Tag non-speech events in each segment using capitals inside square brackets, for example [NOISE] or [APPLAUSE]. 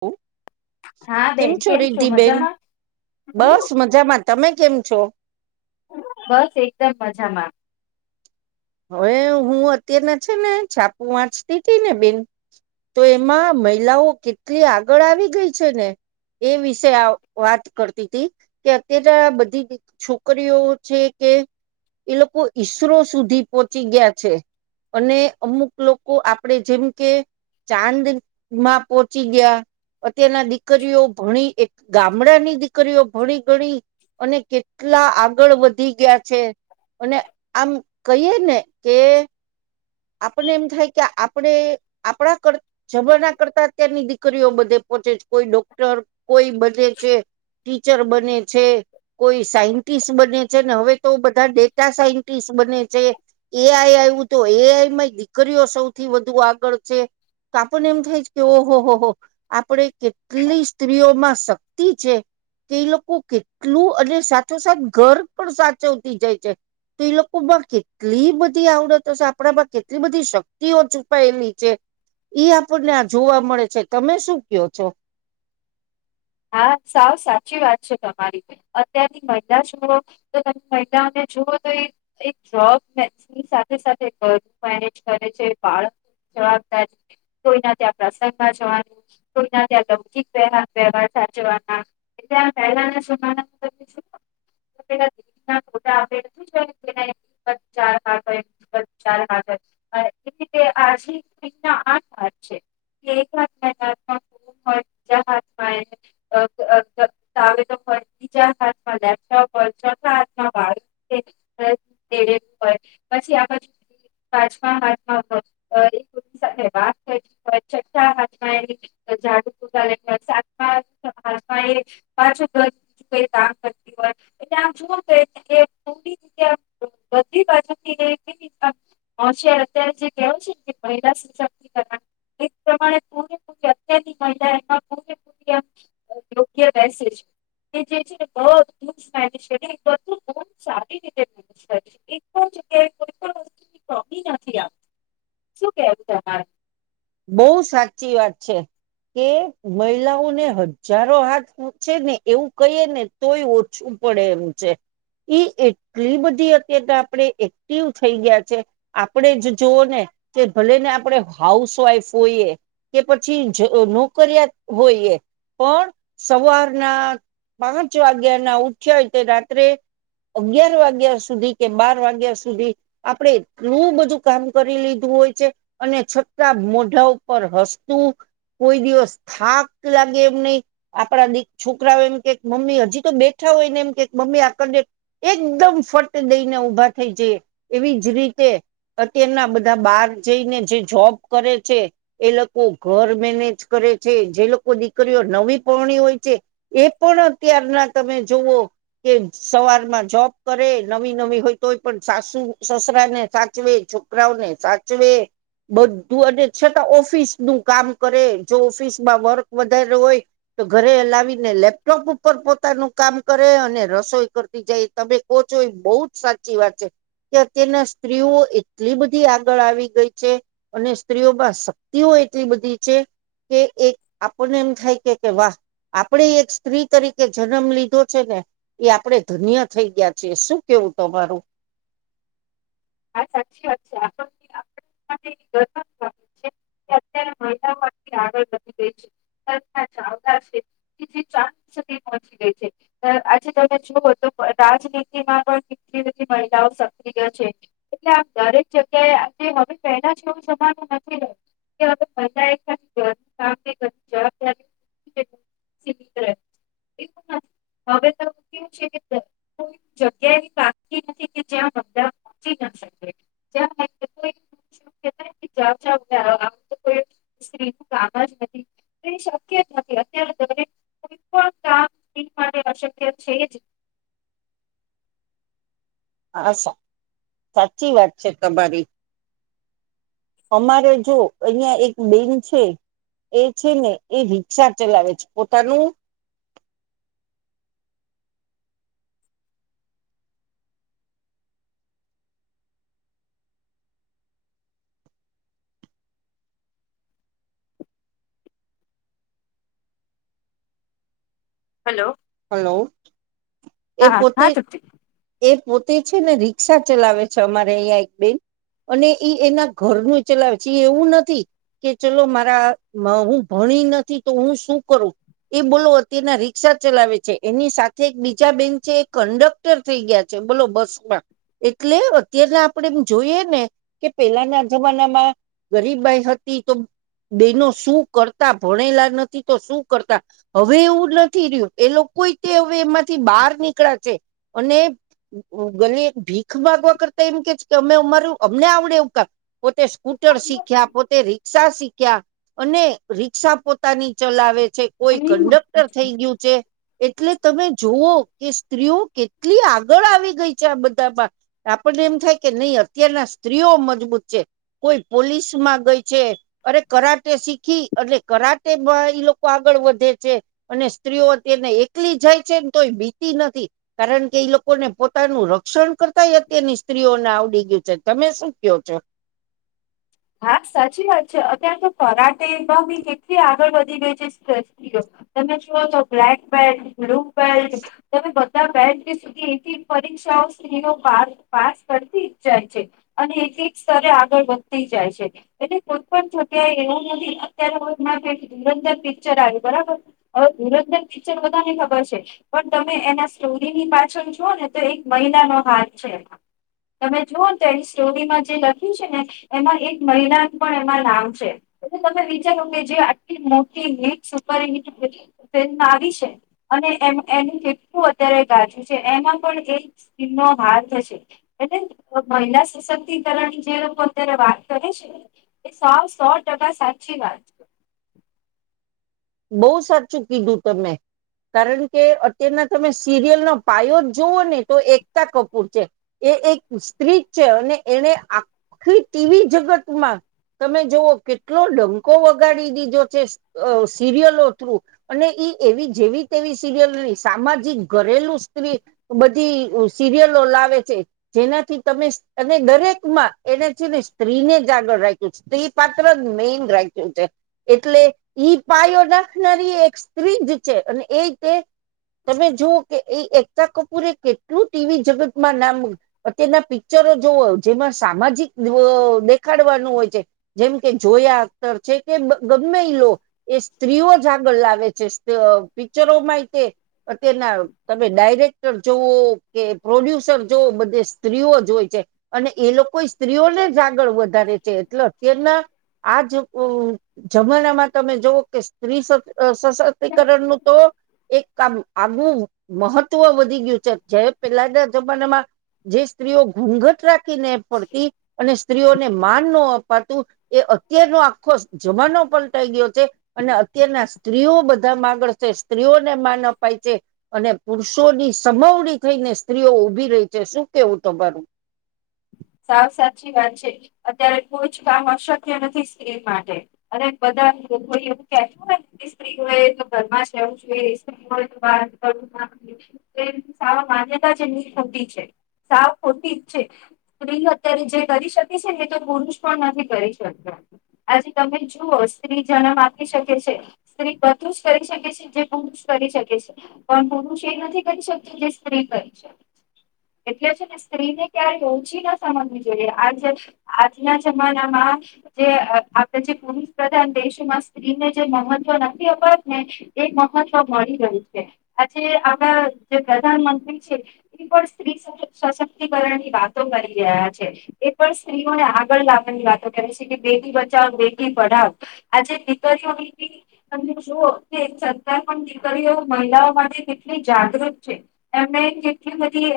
હમ હા કેમ બેન છો રિધિબેન મજામાં બસ મજામાં તમે કેમ છો? બસ એકદમ મજામાં હવે હું અત્યારના છે ને છાપુ વાંચતી હતી ને બેન તો એમાં મહિલાઓ કેટલી આગળ આવી ગઈ છે ને એ વિશે વાત કરતી હતી કે અત્યારે બધી છોકરીઓ છે કે એ લોકો ઈસરો સુધી પહોચી ગયા છે અને અમુક લોકો આપડે જેમ કે ચાંદ માં પોહોંચી ગયા અત્યારના દીકરીઓ ભણી એક ગામડાની દીકરીઓ ભણી ગણી અને કેટલા આગળ વધી ગયા છે અને આમ કહીએ ને કે આપને એમ થાય કે આપણે આપણા કરતા જમાના કરતા અત્યારની દીકરીઓ બધે પોહોંચે છે કોઈ ડોક્ટર કોઈ બધે છે ટીચર બને છે કોઈ સાયન્ટિસ્ટ બને છે ને હવે તો બધા ડેટા સાયન્ટિસ્ટ બને છે એઆઈ આવ્યું તો એઆઈ દરીઓ સૌથી વધુ આગળ છે તો આપને એમ થાય છે કે ઓહો હો હો આપડે કેટલી સ્ત્રીઓમાં શક્તિ છે કે એ લોકો કેટલું અને સાથોસાથ ઘર પણ સાચવતી જાય છે તો એ લોકોમાં કેટલી બધી આવડતો છે આપણામાં એટલી બધી શક્તિઓ છુપાયેલી છે ઈ આપણને આ જોવા મળે છે તમે શું કયો છો. હા સાવ સાચી વાત છે તમારી અત્યારની મહિલા જુઓ તો તમે મહિલાઓને જુઓ તો એક જોબની સાથે સાથે ઘર મેનેજ કરે છે બાળક જવાબદારી કોઈના ત્યાં પ્રસંગમાં જવાનું કોઈના ત્યાં લૌકિક વ વવહાર પહેલાના જના તમેુનાોટા ચ હોય ચાથ આ આઠાથ છે એક હાથ હો બીજા હાથમાં લેપટોપ હોય ચોથા હાથમાં વાળું હોય પછી આ પાંચમા હાથમાં વાત કર હોયા હાથમાં ડ હો સાત. પાછું બજું કોઈ કામ કરતી હોય એટલે આમ જોુવું તો એ પૂરી રીતે બધી બાજુથી એવી રીચ અત્યારે જે કહેવય છે ને મહિલા સશક્તિકરણ એ પ્રમાણે પૂરેપૂરી અત્યાર મહિલા એમાં પૂરેપૂરી યોગ્યસે જે છેનેધું સારી રીતેે છે પણ જગ્યાએ કોઈ પણ વસ્તુ ટોપી નથી આપતી શું કેવું તમારે? બહુ સાચી વાત છે કે મહિલાઓને હજારો હાથ છેે ને એવું કહીએ ને તોય ઓછું પડે એમ છે ઈ એટલી બધી અત તો આપણે એક્ટિવ થઈ ગયા છે આપણે જ જોવઓ ને કે ભલે ને આપણે હાઉસ વાઈફ હોઈએ કે પછી નોકરિયા હોઈએ પણ સવારના પાંચ વાગ્યા ના ઉઠ્યા તે રાત્રે અગિયાર વાગ્યા સુધી કે બાર વાગ્યા સુધી આપણેે એટલું બધું કામ કરી લીધું હોય છે અને ઢા ઉપર હસતું કોઈ દિવસ થાક લાગે એમ નહી આપડા દક છોકરાઓ એમ કેક મમ્મી હજી તો બેઠા હોયને એમ કે મમ્મી આને એકદમ ફટ દઈને ઉભા થઈ જાય એવી જ રીતે અત્યારના બધા બાર જઈને જે જોબ કરે છે એ લોકો ઘર મેનેજ કરે છે જે લોકો દીકરીઓ નવી પણી હોય છે એ પણ અત્યારના તમે જોવઓ કે સવારમાં જોબ કરે નવી નવી હોય તોય પણ સાસુ સસરા ને સાચવે છોકરાઓને સાચવે બ તું અને છતાં ઓફિસ નું કામ કરે જો ઓફિસમાં વર્ક વધારે હોય તો ઘરે લાવીને લેપટોપ ઉપર પોતાનું કામ કરે અને રસોઈ કરતી જાય તમે કહો છો એ બહુ જ સાચી વાત છે કે અ તેના સ્ત્રીઓ એટલી બધી આગળ આવી ગઈ છે. અને સ્ત્રીઓમાં શક્તિઓ એટલી બધી છે કે એક આપણને એમ થાય કે કે વાહ આપડે એક સ્ત્રી તરીકે જન્મ લીધો છે ને એ આપડે ધન્ય થઈ ગયા છે. શું કેવું તમારું? હા સાચી વાત છે આપ ગર્ત છે કે અત્યારે મહિલાઓથી આગળ વધી ગઈ છે [INAUDIBLE] સુધી પહોંચી ગઈ છે. આજે તમે જુઓ તો રાજનીતિમાં પણ કેટલી બધી મહિલાઓ સક્રિય છે. એટલે આ દરેક જગ્યાએ આજે હવે પહેલા એવું જમાનું નથી રહ્યું કે [INAUDIBLE] જવાબદારી એવું હવે કેવું છે કે કો [INAUDIBLE] જગ્યા એ નથી કે જ્યાં [INAUDIBLE] શકે ચ ચ તોઈ સ્ત્રીનું કામ જ નથી તે શક્ય નથી અત્યારે દરેક કોઈ પણ કામ માટે અશક્ય છે જ હા સા સાચી વાત છે. તમારી અમારે જો અહિયાં એક બેન છે એ છે ને એ રિક્ષા ચલાવે છે પોતાનું હલો હલો એ હા હા પોતે તૃપ્તિ એ પોતે છે ને રિક્ષા ચલાવે છે અમારે અહીં એક બેન અનેઈ એના ઘરનું ચલાવે છે એ એવું નથી કે ચલો મારા હું ભણી નથી તો હું શું કરું એ બોલો અત્યારના રી્ષા ચલાવે છે એની સાથે એક બીજા બેન છે કન્ડક્ટર થઈ ગયા છે બોલો બસ માં. એટલે અત્યારના આપણે એમ જોઈએ ને કે પેલાના જમાનામાં ગરીબ ભાઈ હતી તો બેનો શું કરતા ભણેલા નથી તો શું કરતા હવે એવું નથી રહ્યું એ લોકો તે હવે એમાંથી બહાર નીકળ્યા છે. અને ગુ ગલી ભીખ માગવા કરતા એમ કે છે કે અમે અમારું અમને આવડે એવું ક પોતે સ્કૂટર શીખ્યા પોતે રિક્ષા શીખ્યા અને રિક્ષા પોતાની ચલાવે છે કોઈ કંડક્ટર હ થઈ ગયું છે. એટલે તમે જુઓ, કે સ્ત્રીઓ કે ટલી આગળ આવી ગઈ છે આ બધામાં. આપણને એમ થાય કે નહી અત્યારના સ્ત્રીઓ મજબૂત છે. કોઈ પોલીસ માં ગઈ છે. અરે કરાટે શીખી અને કરાટે માં ઈ લોકો આગળ વધે છે. અને સ્ત્રીઓ તેને એકલી જાય છે ને તોય બીતી નથી. કારણ કે ઈ લોકોને પોતાનું રક્ષણ કર તઈ અત્યાર ની સ્ત્રીઓને આવડી વી છે. તમે શું કયો છો? હા, સાચી વાત છે. અત્યારે તો કરરાટેમાં બી કેટલી આગળ વધી ગઈ છે સ સ્ત્રીઓ તમે જુઓ તો બ્લેક બેલ્ટ બ્લુ બેલ્ટ તમે બધ તા બેલ્ટ સુધી એલી પરીક્ષાઓ સ્ત્રીઓ પાસ પાસ કરતી જ જાય છે. અને એક એક સ્તરે આગળ તી જાય છે એટલે કોઈ પણ જગ્યાએ એવું નથી અત્યારે ધુરંધર પિક્ચર આવ બરાબર. હવે ધુરંધર પિક્ચર બધાને ખબર છે. પણ તમે એના સ્ટોરીની પાછળ જુઓ ને તો એક મહિલા નો હાથ છે. તમે જુઓ ને તો એની સ્ટોરીમાં જે લખ્યું છે ને એમાં એક મહિલા પણ એમાં નામ છે. એટલે તમે વિચારો કે જે આટલી મોટી હિટ સુપર હિટ ફિલ્મ આવી છે. અને એનું કેટલું અત્યારે ગાજું છે. એમાં પણ એક સ્ત્રીનો હાથ હશે એટલે મહિલા સશક્તિકરણ ની જે લોકો જ્યારે વાત કરે છે ને, એ સાવ સો ટકા સાચી વાત. બહુ સાચું કીધું તમે. કારણ કે અત્યારના તમે સિરિયલનો પાયો જ જોુઓ ને તો એકતા કપૂર છે. એ એક સ્ત્રી છે. અને એને આખી ટીવી જગતમાં તમે જુવઓ કેટલો ડંકો વગાડી દીધો છે. સિરિયલો હતો. અને એવી જેવી તેવી સિરિયલની સામાજિક ઘરેલું સ્ત્રી બધી સિરિયલો લાવે છે. જેનાથી તમે અને દરેકમાં એને છે ને સ્ત્રીને જ આગળ રાખ્યું છે. સ્ત્રી પાત્ર જ મેન રાખ્યું છે. એટલે ઈ પાયો નાખનારી એક સ્ત્રી જ છે. અને એીતે તમે જુવઓ કે એ એકતા કપૂરે એ કેટલું ટીવી જગતમાં નામ અત્યના પિક્ચરો જોવા જેમાં સામાજિક દેખાડવાનું હોય છે. જેમ કે જોયા અખતર છે કે [UNINTELLIGIBLE] એ સ્ત્રીઓ જ આગળ આવે છે. પિક્ચરો માં તે અત્યના તમે ડાયરેક્ટર જુવઓ, કે પ્રોડ્યુસર જવઓ બધે સ્ત્રીઓ જય છે. અને એ લોકો સ્ત્રીઓને જ આગળ વધારે છે. એટલે અત્યારના આજ જમ તમે જોુઓ કે, સ્ત્રી સશક્તિકરણ નું તો એક કામ આગવું. મહત્વ વધી ગયું છે. જે પેલાના જમાનામાં જે સ્ત્રીઓ ઘૂઘટ રાખીને પડતી અને સ્ત્રીઓને માન ન અપાતું, એ અત્યારનો આખો જમાનો પણ. ઈ ગયો છે. અને અત્યારના સ્ત્રીઓ બધામાં આગળ છે. સ્ત્રીઓને માન અપાય છે. અને પુરુષોની સમાવડી થઈને સ્ત્રીઓ ઉઊભી રહી છે. શું કેવું તમારું? સાવ સાચી વાત છે. અત્યારે કોઈ જ કામ અશક્ય નથી સ્ત્રી માટે. અને બધા લોકો એવું કેતું હો સ્ત્રી હોય તો ઘરમાં જ રહેવું જોઈએ. સ્ત્રી હોય વા કર સાવ માન્યતા છેની ખોટી છે. સાવ ખોટી જ છે. સ્ત્રી અત્યારે જે કરી શકે છે ને તો પુરુષ પણ નથી કરી શકતા. આજે તમે જુઓ સ્ત્રી જન્મ આપી શકે છે સ્ત્રી બધું જ કરી શકે છે. જે પુરુષ કરી શકે છે પણ પુરુષ એ નથી કરી શકતી. જે સ્ત્રી કરી શકે છે એટલે છે ને સ્ત્રીને ક્યારે હોવું. પછી ના સમજવી જોઈએ, આજે આજના જમાનામાં જે આપણે જે પુરુષ પ્રધાન દેશમાં સ્ત્રીને જે મહત્વ નથી અપત ને એ મહત્વ મળી રહય છે. આજે આપણા જે પ્રધાનમંત્રી છે, એ પણ સ્ત્રી સશક્તિકરણ ની વાત રહ છે. એ પણ સ્ત્રીઓને આગળ લાવવાની વાતો કરે છે. કે બેટી બચાવ બેટી પઢાવો. આજે દીકરીઓની તમે જુઓ કે સરકાર પણ દીકરીઓ, મહિલાઓ માટે કેટલી જાગૃત છે. એમને કેટલી બધી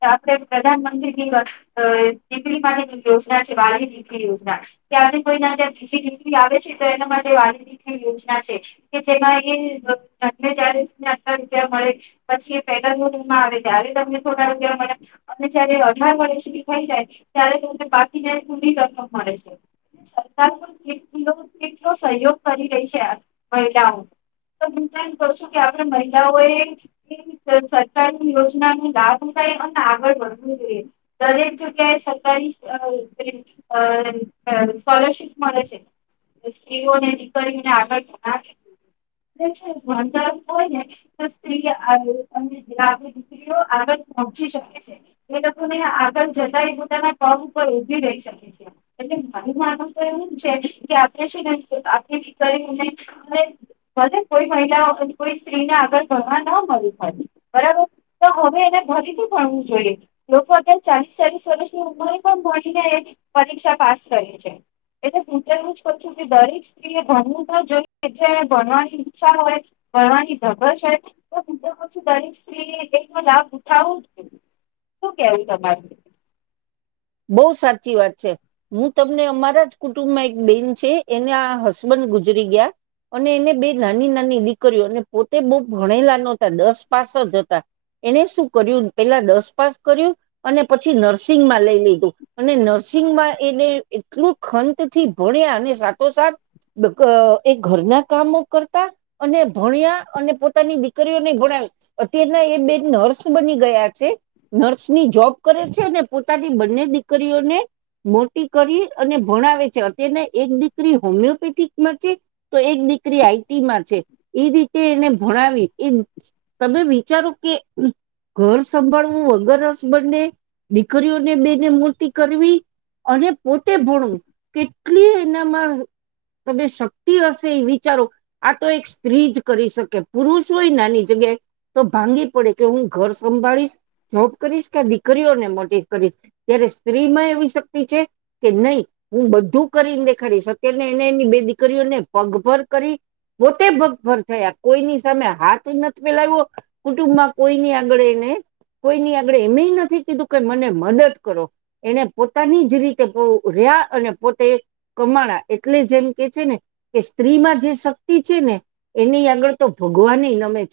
આપે પ્રધાનમંત્રી દીકરી માટેની યોજના છે. વાલી દીકરી યોજના કે આજે કોઈના બીજી દીકરી આવે છે. તો એના માટે વાલી દીકરી યોજના છે. કે જેમાં એ ઘ ત્યારે તને અગર રૂપિયા મળે પછી એ પેગલ મુમાં આવે ત્યારે તમને થોડા રૂપિયા મળે અને જયારે ત થઈ જાય ત્યારેને બાકી જને પૂરી રકમ મળે છે. સરકાર પણ કેટલો સહયોગ કરી રહી છે. મહિલાઓ તો હું તો એમ ક છું કે આપણે મહિલાઓએ સરકારની યોજના નો લાભ મળાય અને આગળ વધવું જોઈએ. દરેક જગ્યાએ સરકારી સ્કોલરશીપ મળે છે. સ્ત્રીઓને દીકરીઓને આગળ વાંધર હોય ને તો સ્ત્રી દીકરીઓ આગળ પહોચી શકે છે. આગળ જતા એ પોતાના ટગ ઉપર ઉભી રહી શકે છે. એટલે મારી માનુંસ તો એવું છે કે આપણે શુંને આપથી કરી ભ કોઈ મહિલા કોઈ સ્ત્રીને આગળ ભણવા ના મળું પડે. બરાબર તો હવે એને ભરીથી ભણવું જોઈએ. લોકો અત્યારે ચાલીસ ચાલીસ વર્ષની ઉંમરે પણ ભણીને એ પરીક્ષા પાસ કરીે છે. એટલે હું તો એવું જ ક છું કે દરેક સ્ત્રી એ ભણવું તો જોઈએ ભણવાની ઈચ્છા હોય ભણવાની ધગસ હોય તો હું તો કહ છું દરેક સ્ત્રીને એનો લાભ ઉઠાવો જ જોઈ. શું કેવું તમારી? બહુ સાચી વાત છે. હું તમને અમારા જ કુટુંબમાં એક બેન છે. એના હસબન્ડ ગુજરી ગયા. અને એને બે નાની નાની દીકરીઓ, અને પોતે બઉ ભણેલા ન હતા. દસ પાસ જ હતા. એને શું કર્યું પેલા દસ પાસ કર્યું અને પછી નર્સિંગમાં લઈ લઈ. અને નર્સિંગમાં એને એટલું ખંત થી ભણ્યા, અને સાથોસાથ એ ઘરના કામો કરતા અને ભણ્યા અને પોતાની દીકરીઓને ભણાય. અત્યારના એ બે નર્સ બની ગયા છે. નર્સની જોબ કરે છે અને પોતાથી રીઓને મોટી કરી અને ભણાવે છે. અત્યના એક દીકરી હોમિયોપેથિકમાં છે. તો એક દીકરી આઈટીમાં છે. એ રીતે એને ભણાવી. એ તમે વિચારો કે ઘર સંભાળવું વગર હસ બંને દીકરીઓને બે મોટી કરવી. અને પોતે ભણવું કેટલી એનામાં તમે શક્તિ હશે એ વિચારો આ તો એક સ્ત્રી જ કરી શકે. પુરુષ હોય નાની જગ્યાએ તો ભાંગી પડે કે, હું ઘર સંભાળીશ જોબ કરીશ કે દીકરીઓને મોટી કરીશ. ત્યારે સ્ત્રીમાં એવી શક્તિ છે, કે નહી હું બધું કરીને દેખાડીશ સત્યને એને એની બે દીકરીઓને પગભર કરી પોતે પગભર થયા કોઈની સામે હાથ નથી ફેલાવ્યો કુટુંબમાં કોઈની આગળ એને કોઈની આગળ એમ નથી કીધું કે મને મદદ. ો એને પોતાની જ રીતે રહ્યા, અને પોતે કમાડા. એટલે જેમ કે છે ને કે સ્ત્રીમાં જે શક્તિ છે ને, એની આગળ તો ભગવાન નામે છે.